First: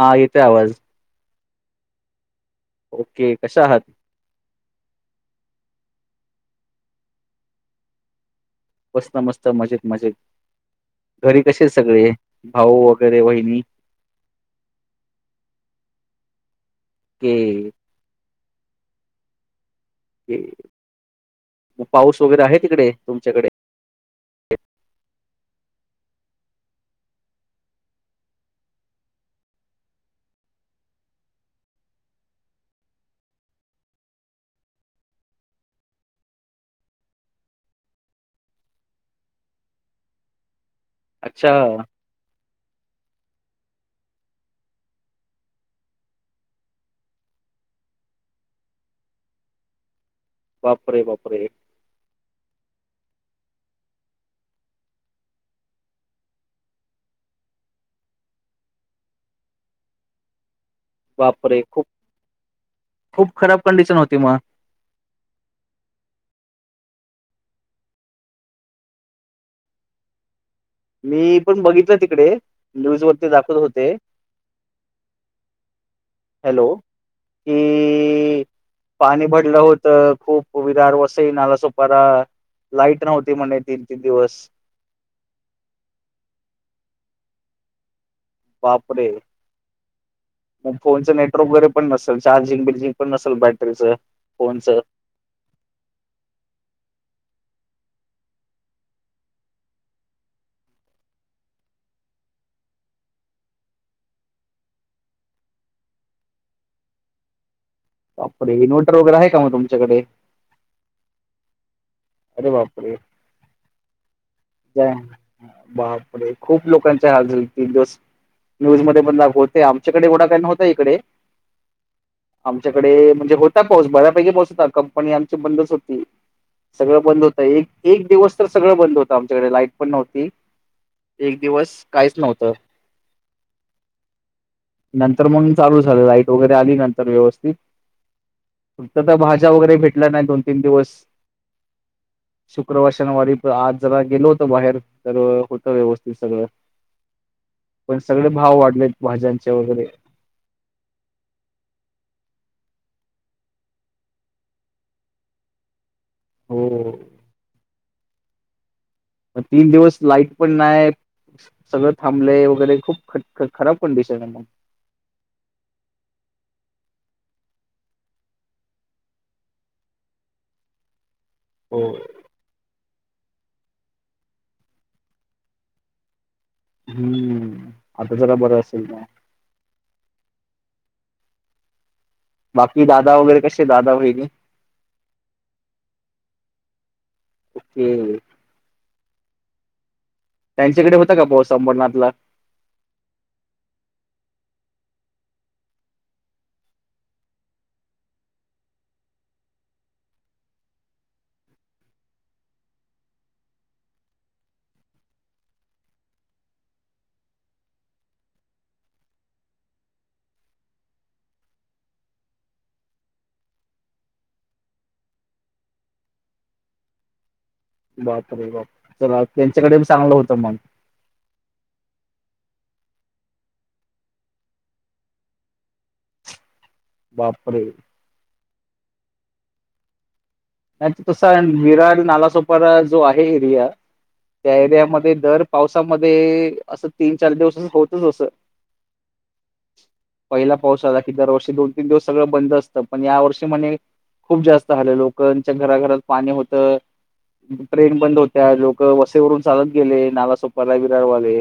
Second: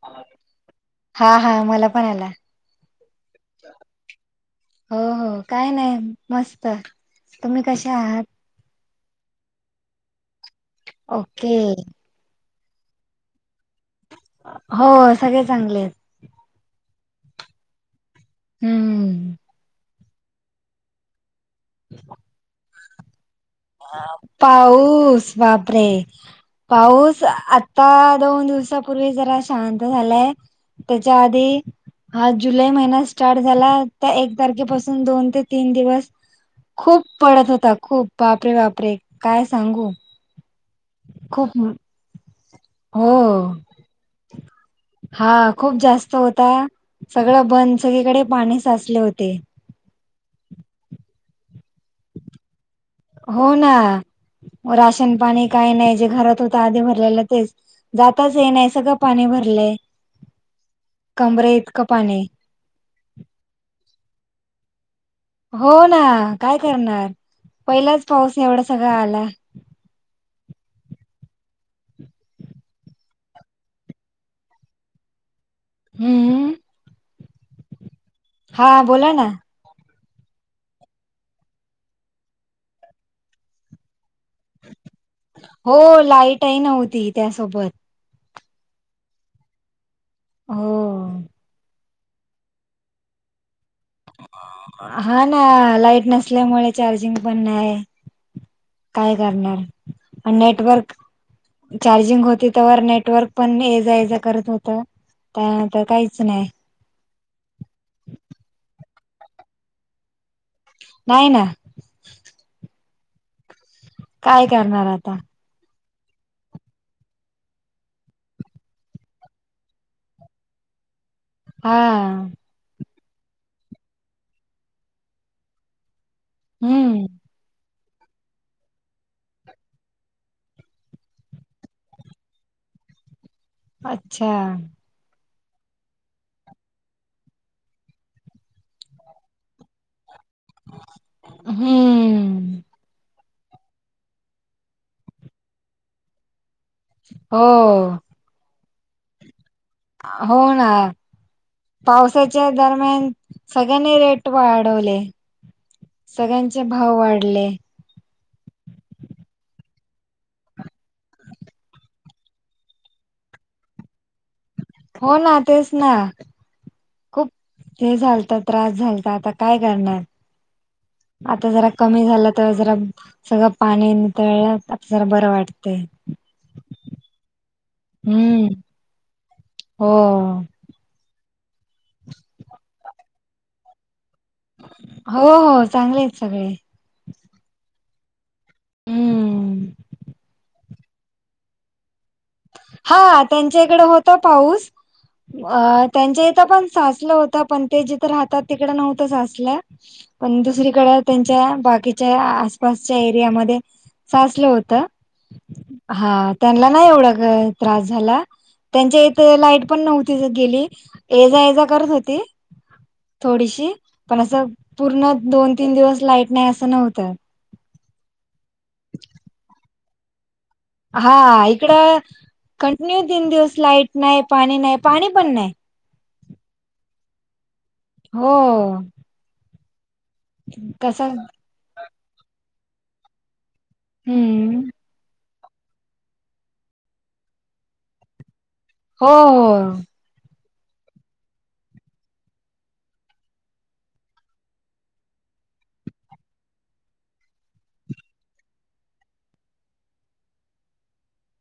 हा येते आवाज हा हा मला पण आला ओके कशा आहात हो हो काय नाही मस्त तुम्ही कसे आहात मस्त मस्त मजेत मजेत घरी ओके कसे सगळे भाऊ वगैरे वहिणी हो सगळे चांगले आहेत ते हम पाऊस वगैरे आहे तिकडे तुमच्याकडे पाऊस बाप रे पाऊस आता दोन दिवसापूर्वी जरा शांत झालाय त्याच्या आधी हा जुलै महिना स्टार्ट झाला त्या एक तारखेपासून दोन ते तीन दिवस खूप पडत होता खूप बापरे बापरे काय सांगू अच्छा खूप हो हा खूप जास्त होता सगळं बंद सगळीकडे पाणी साचले होते बापरे बापरे हो ना राशन पाणी काही नाही जे घरात होत आधी भरलेलं तेच जाताच हे नाही सगळं पाणी भरलंय कमरे वापरे इतकं खूप पाणी खूप खराब कंडिशन होती मग हो ना काय करणार पहिलाच पाऊस एवढा सगळळा आला मी पण बघितलं तिकडे न्यूज वरती दाखवत होते हम्म हॅलो की हा बोला ना पाणी पडलं होत खूप विरार वसई नाला सोपारा लाईट नव्हती म्हणे तीन तीन दिवस हो लाईटही नव्हती त्यासोबत बापरे हो मग फोनच नेटवर्क वगैरे पण नसेल चार्जिंग बिल्जिंग पण नसेल बॅटरीचं फोनचं हा ना लाईट नसल्यामुळे चार्जिंग पण नाही काय करणार नेटवर्क चार्जिंग होती तरवर नेटवर्क पण ये जा येज करत होत त्या नंतर काहीच नाही बापरे इनव्हर्टर वगैरे आहे का मग तुमच्याकडे नाही ना अर बापरे काय करणार जय आता, बापरे खूप लोकांच्या हाल झाल तीन दिवस न्यूज मध्ये पण लावते आमच्याकडे एडा काय नव्हता इकडे हा आमच्याकडे म्हणजे होता पाऊस बऱ्यापैकी पाऊस होता कंपनी आमची बंदच होती सगळं हम्म बंद होतं एक एक दिवस तर सगळं बंद होतं आमच्याकडे लाईट पण नव्हती एक दिवस काहीच नव्हतं अच्छा नंतर मग चालू झालं लाईट वगैरे आली नंतर व्यवस्थित फक्त तर भाज्या वगैरे भेटल्या नाही दोन तीन दिवस हम्म शुक्रवार शनिवारी आज जरा गेलो होत बाहेर तर होतं व्यवस्थित सगळं हो पण सगळे भाव वाढलय भाज्यांचे वगैरे हो ना पावसाच्या दरम्यान सगळ्यांनी रेट वाढवले सगळ्यांचे हो भाव वाढले तीन दिवस लाईट पण नाही सगळं थांबले वगैरे खूप ख खराब कंडिशन आहे मग. हो ना तेच ना. खूप हे झालत त्रास झालत आता काय करणार? आता जरा हो कमी झालं तर जरा. सगळं पाणी नितळ आपल्याला बरं वाटत. हम्म आता जरा बरं असेल का? हो. बाकी दादा वगैरे कसे दादा वहिनी? हो हो चांगले आहेत सगळे ह ह. हम. त्यांच्याकडे होता का पाऊस अभरनाथला हा त्यांच्याकडे होता पाऊस. अ त्यांच्या इथं पण साचलं होत पण ते जिथ राहतात तिकड नव्हतं साचलं. पण दुसरीकडे त्यांच्या बाकीच्या आसपासच्या एरियामध्ये. साचलं होत हा त्यांना नाही एवढा त्रास झाला त्यांच्या इथ लाईट पण नव्हती गेली ए जा ये जा करत होती. थोडीशी पण असं पूर्ण दोन तीन दिवस लाईट नाही असं नव्हतं. बापरे बापरे चला त्यांच्याकडे चांगलं होत मग. हा इकड कंटिन्यू तीन दिवस लाईट नाही पाणी नाही पाणी पण नाही. बापरे? हो. नाही कसा तसा विरार नालासोपारा जो आहे एरिया त्या हम्म एरियामध्ये दर पावसामध्ये असं तीन चार दिवस होतच असं. हो हो. पहिला पाऊस आला की दरवर्षी दोन तीन दिवस सगळं बंद असतं पण या वर्षी म्हणे खूप जास्त हालं आहे लोकांच्या घराघरात पाणी होतं. ट्रेन बंद होत्या लोक वसईवरून चालत गेले नालासोपारा विरारवाले.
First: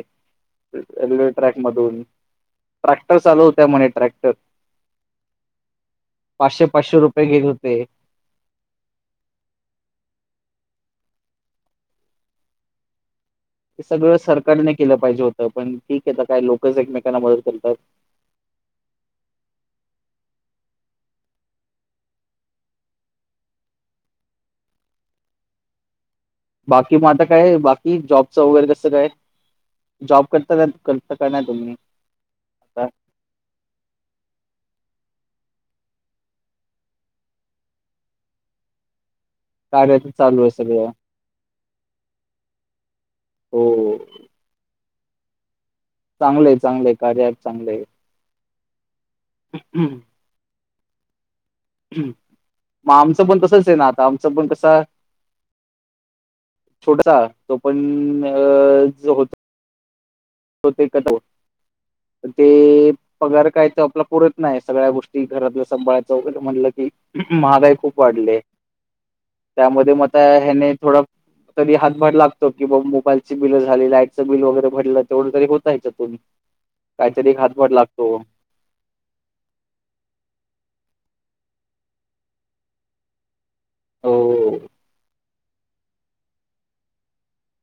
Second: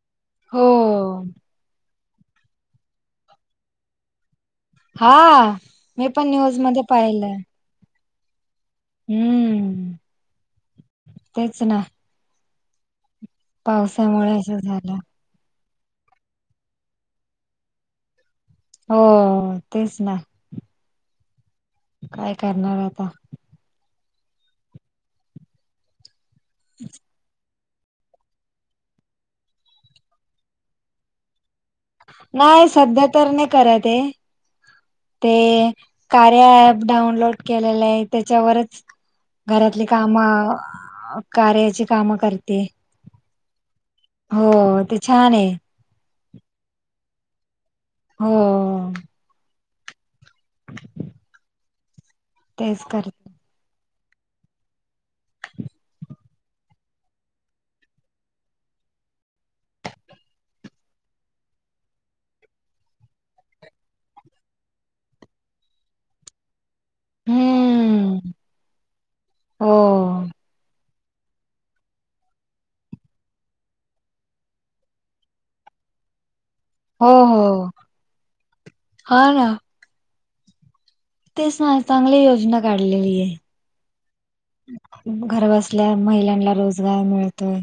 हो रेल्वे ट्रॅक मधून ट्रॅक्टर चालू होत्या म्हणे ट्रॅक्टर. हा मी पण न्यूज मध्ये पाहिलंय. ते. हम्म तेच ना. हे सगळं पावसामुळे असं सरकारने केलं झालं पाहिजे होतं पण ठीक आहे आता काय लोकच एकमेकांना मदत करतात. हो तेच ना. काय करणार आता? बाकी माझ काय बाकी. कि जॉबचं वगैरे कसं काय जॉब करता करता का नाही तुम्ही? नाही आता सध्या तर नाही करत आहे. ते कार्या ॲप डाऊनलोड केलेलं आहे त्याच्यावरच. घरातली कार्याच चालू आहे कामं सगळं कार्याची कामं करते. हो हो ते छान आहे. चांगलं आहे चांगलंय कार्या चांगलं आहे. हो. हं हं. तेच मग आमचं करते पण तसच आहे ना आता आमचं पण कसं छोटासा तो पण होता त ते कट ते पगार काय तर आपला पुरत नाही सगळ्या गोष्टी घरातलं सांभाळायचं वगैरे म्हटलं की. महागाई खूप हम्म वाढली हो त्यामध्ये मग आता ह्याने थोडा. तरी हातभार लागतो की बा मोबाईलची बि झाली लाईटचं बिल वगैरे भडलं तेवढं तरी होतयच्यातून हो हो हा ना ते चांगली योजना काढलेली आहे. हो घर बसल्या महिलांना रोजगार मिळतोय.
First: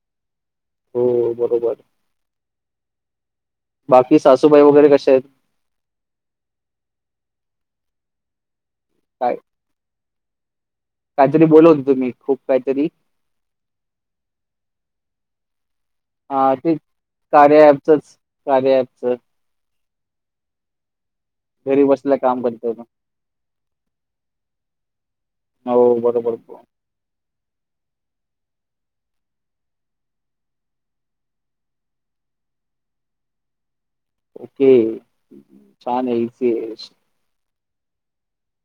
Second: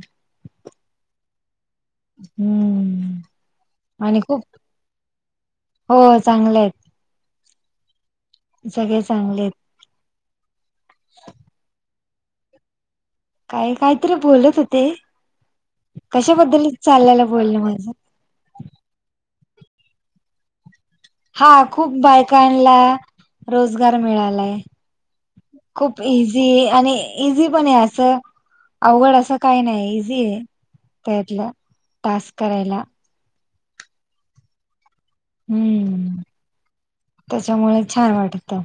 हो बरोबर. हम्म. बाकी आणि खूप सासूबाई वगैरे कसे आहेत. हो चांगल आहेत. सगळे चांगले आहेत. काय तरी बोलत होत तुम्ही खूप कायतरी काय काय तरी बोलत होते अ, कशाबद्दल ते चालल्याल बोलण कार्या माझं. ॲपचंच कार्या ॲपच. हा घरी खूप बसल्या काम करतो बायकांला ना. रोजगार मिळालाय हो खूप बरोबर. इझी आणि इझी पण आहे असं अवघड असं काही नाही इझी आहे त्यातलं टास्क करायला ओके ये छान ये हम्म ए सी ये. त्याच्यामुळे छान वाटतं.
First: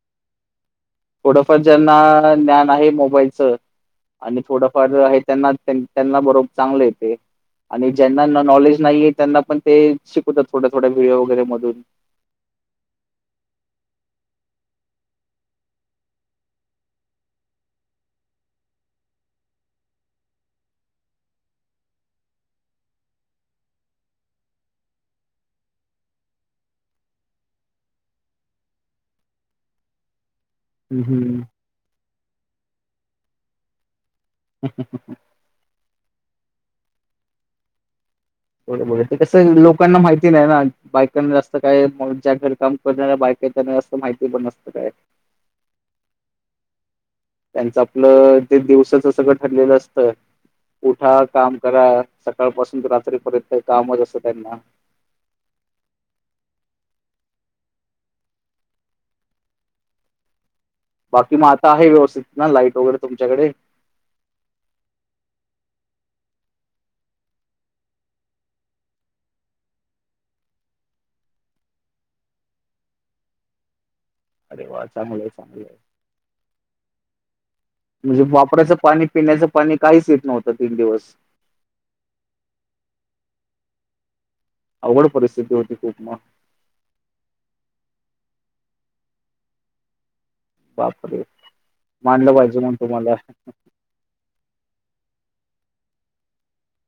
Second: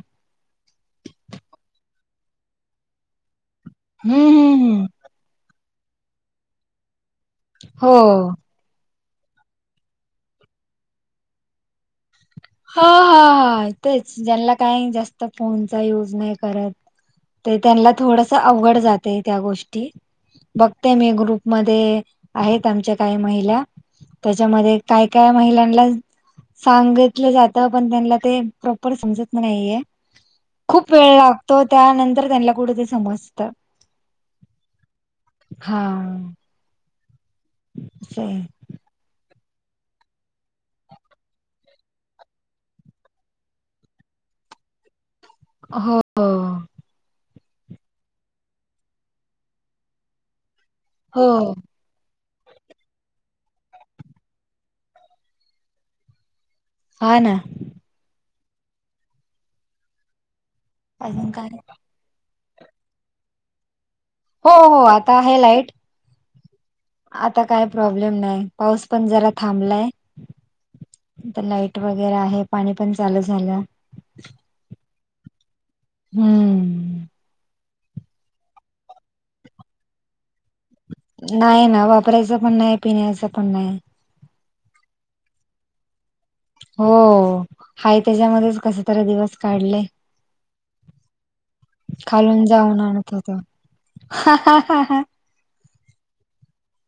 थोडंफार ज्यांना ज्ञान आहे मोबाईलचं आणि हम्म हम्म थोडंफार आहे. त्यांना त्या त्यांना बरोब चांगले ये ते आणि ज्यांना हो नॉलेज नाही ये त्यांना पण ते शिकवतात थोड्या थोड्या व्हिडिओ वगैरे मधून हा हा हा तेच ज्यांना काय जास्त फोनचा युज नाय करत. तर त्यांणला थोडस अवघड जातय त्या गोष्टी बघते मी ग्रुपमध्ये आहेत आमच्या काही महिला त्याच्यामध्ये काय काय महिलांना सांगे गितलं जात पण त्यांला प्रॉपर समत नाहीये खूप हं, वेळ हं. लागतो. त्यानंतर त्यांला कुठ ते समजतं. [unintelligible] हा. अस आहे. थोडं बहुत ते कसं लोकांना माहिती नाही ना बायकांना जास्त काय ज्या घर काम कोणाला बायकांना असंत माहिती पण नसत काय हो. हो. त्यांच आपलं ते दिवसाच सगळं ठरलेलं असतं उठा हो काम करा. सकाळ पासून रात्रीपर्यंत कामच असतं त्यांना हा ना अजून बाकी म काय आता आहे व्यवस्थित ना लाईट वगैरे तुमच्याकडे हो हो आता आहे लाईट आता काय प्रॉब्लेम नाय पाऊस पण जरा थांबलाय. आता लाइट वगैरे आहे पाणी पण चालू झालं. अरे वा! चांगलंय चांगलय. हम्म म्हणजे वापराचं पाणी पिण्याचं पाणी काहीच येत नव्हतं तीन दिवस नाही ना वापरायचं पण नाही पिण्याचं पण नाही. अवघड परिस्थिती होती खूप मं हो हाय त्याच्यामध्येच कसतरी दिवस काढले. बापरे! मानलं खालून पाहिजे मग जाऊन आणत तुम्हाला. होतो.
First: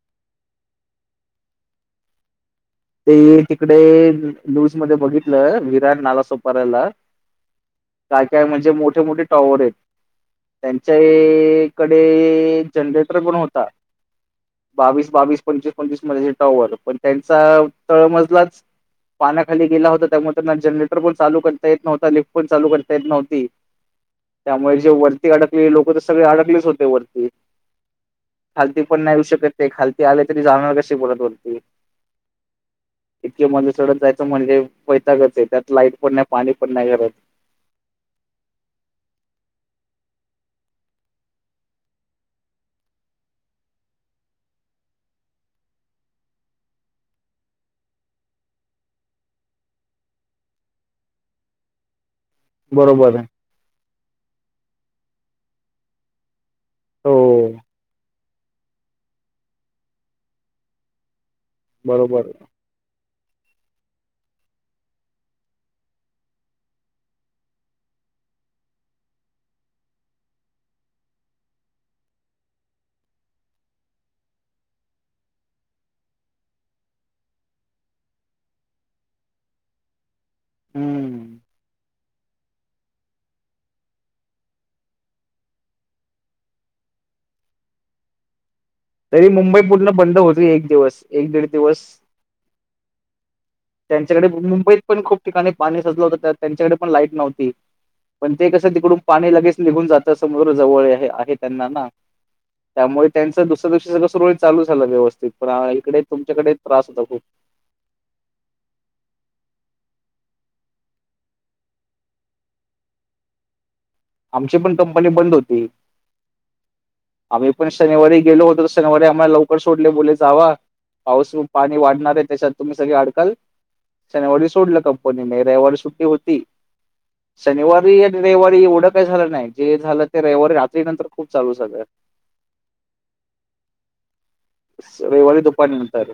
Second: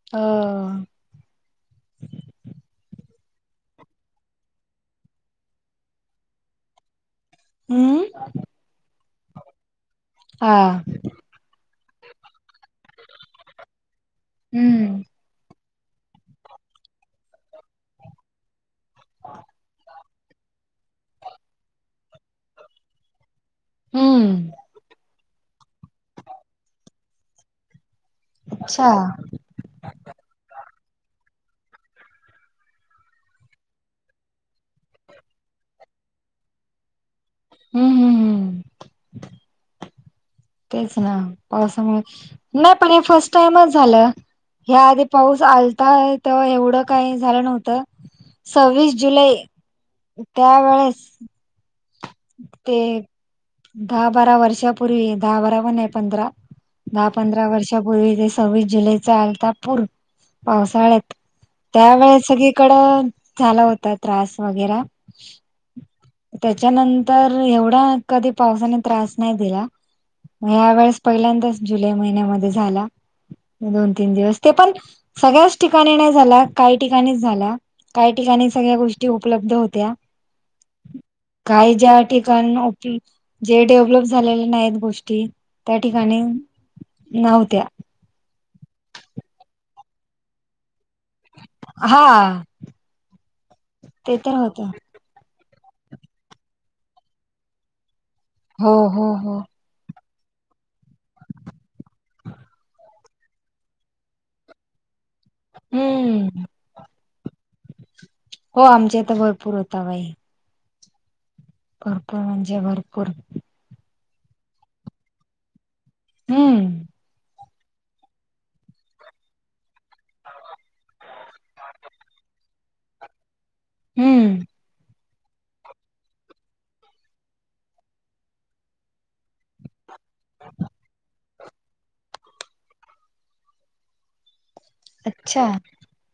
हो. ते तिकडे न्युज मध्ये बघितलं विराट नालासोपाऱ्याला हम्म काय काय म्हणजे मोठे मोठे टॉवर येत हा त्यांच्या कडे जनरेटर पण होता हम्म. बावीस बावीस पंचवीस पंचवीस मजळ्याचे टॉवर पण त्यांचा तळमजलाच पाण्याखाली गेला होता त्यामुळे त्यांना जनरेटर पण चालू करता येत नव्हता लिफ्ट पण चालू करता येत नव्हती. हम्म त्यामुळे जे वरती अडकलेली लोक तर सगळे अडकलेच होते वरती. खालती अच्छा पण नाहीऊ शकत ते खालती आले तरी जाणार कशी बोलत वरती. इतके मण चडत जायचं म्हणजे वैतागच येतोय त्यात लाईट पण नाही पाणी पण नाही घरात. हम् हम् हम. तेच ना पावसामुळे नाही पण हे फर्स्ट टाइमच झालं. ह्याआधी पाऊस आलताय तर एवढं काही झालं नव्हतं. सव्वीस जुलै त्यावेेळेस. ते बरोबर दहा बारा वर्षापूर्वी दहा बारा पण नाय पंधरा दहा पंधरा हो वर्षापूर्वी जे सव्वीस जुलै चा आलता पूर पावसाळ्यात. त्यावेळेस बरोबर सगळी कड झाला होता त्रास वगैरां त्याच्यानं तर एवढा कधी पावसाने त्रास नाय दिला. या वेळेस पहिल्यांदाच जुलै महिन्यामध्ये झाला दोन तीन दिवस ते पण सगळ्याच ठिकाणी नाही झाला काही ठिकाणीच झाला. काही ठिकाणी सगळ्या गोष्टी उपलब्ध होत्या हम्म. काही ज्या ठिकाण नै की जे डेव्हलप झालेले नाही गोष्टी त्या ठिकाणी नौत्या. तरी मुंबई पूर्ण बंद होत एक दिवस. एक दीड दिवस हा ते त्यांच्याकडे तर मु होत मुंबईत पण खूप ठिकाणी पाणी सज त्यांच्याकडे पण लाईट नव्हती पण ते कस हो तिकडून हो पाणी हो लगेच निघुण जात समुद्र जवळ आहे त्यांना ना त्यामुळे त्यां त्यादिवशी सगळ सुरळीत चाल झालं व्यवस्थित पण आ इकडे हम्म तुमच्याकडे त्रास होता खूप. हो आमच्या इथं भरपूर होता बाई. भरपूर म्हणजे भरपूर. आमची पण कंपनी बंद होती. हम्म. आम्ही पण शनिवारी गेलो होतो तर शनिवारी आम्हाला लवकर सोडले बोलले जावा. पाऊस पाणी वाढणार आहे त्याच्यात तुम्ही सगळी अडकाल हम्म शनिवारी सोडलं काप कोणी नाही रविवारी सुट्टी होती शनिवारी रविवारी एवढ काय झालं नाही जे झालं ते रविवारी रात्री नंतर खूप चालू झालं. रविवारी अच्छा दुपारी नंतर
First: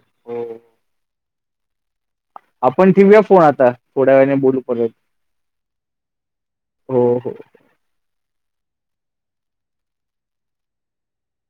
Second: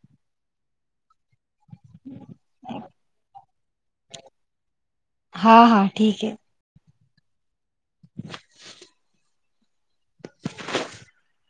आपण ठेवया फोन आता थोड्या वेळाने बोलू परत. हा हा ठीक आहे हो हो. [inaudible]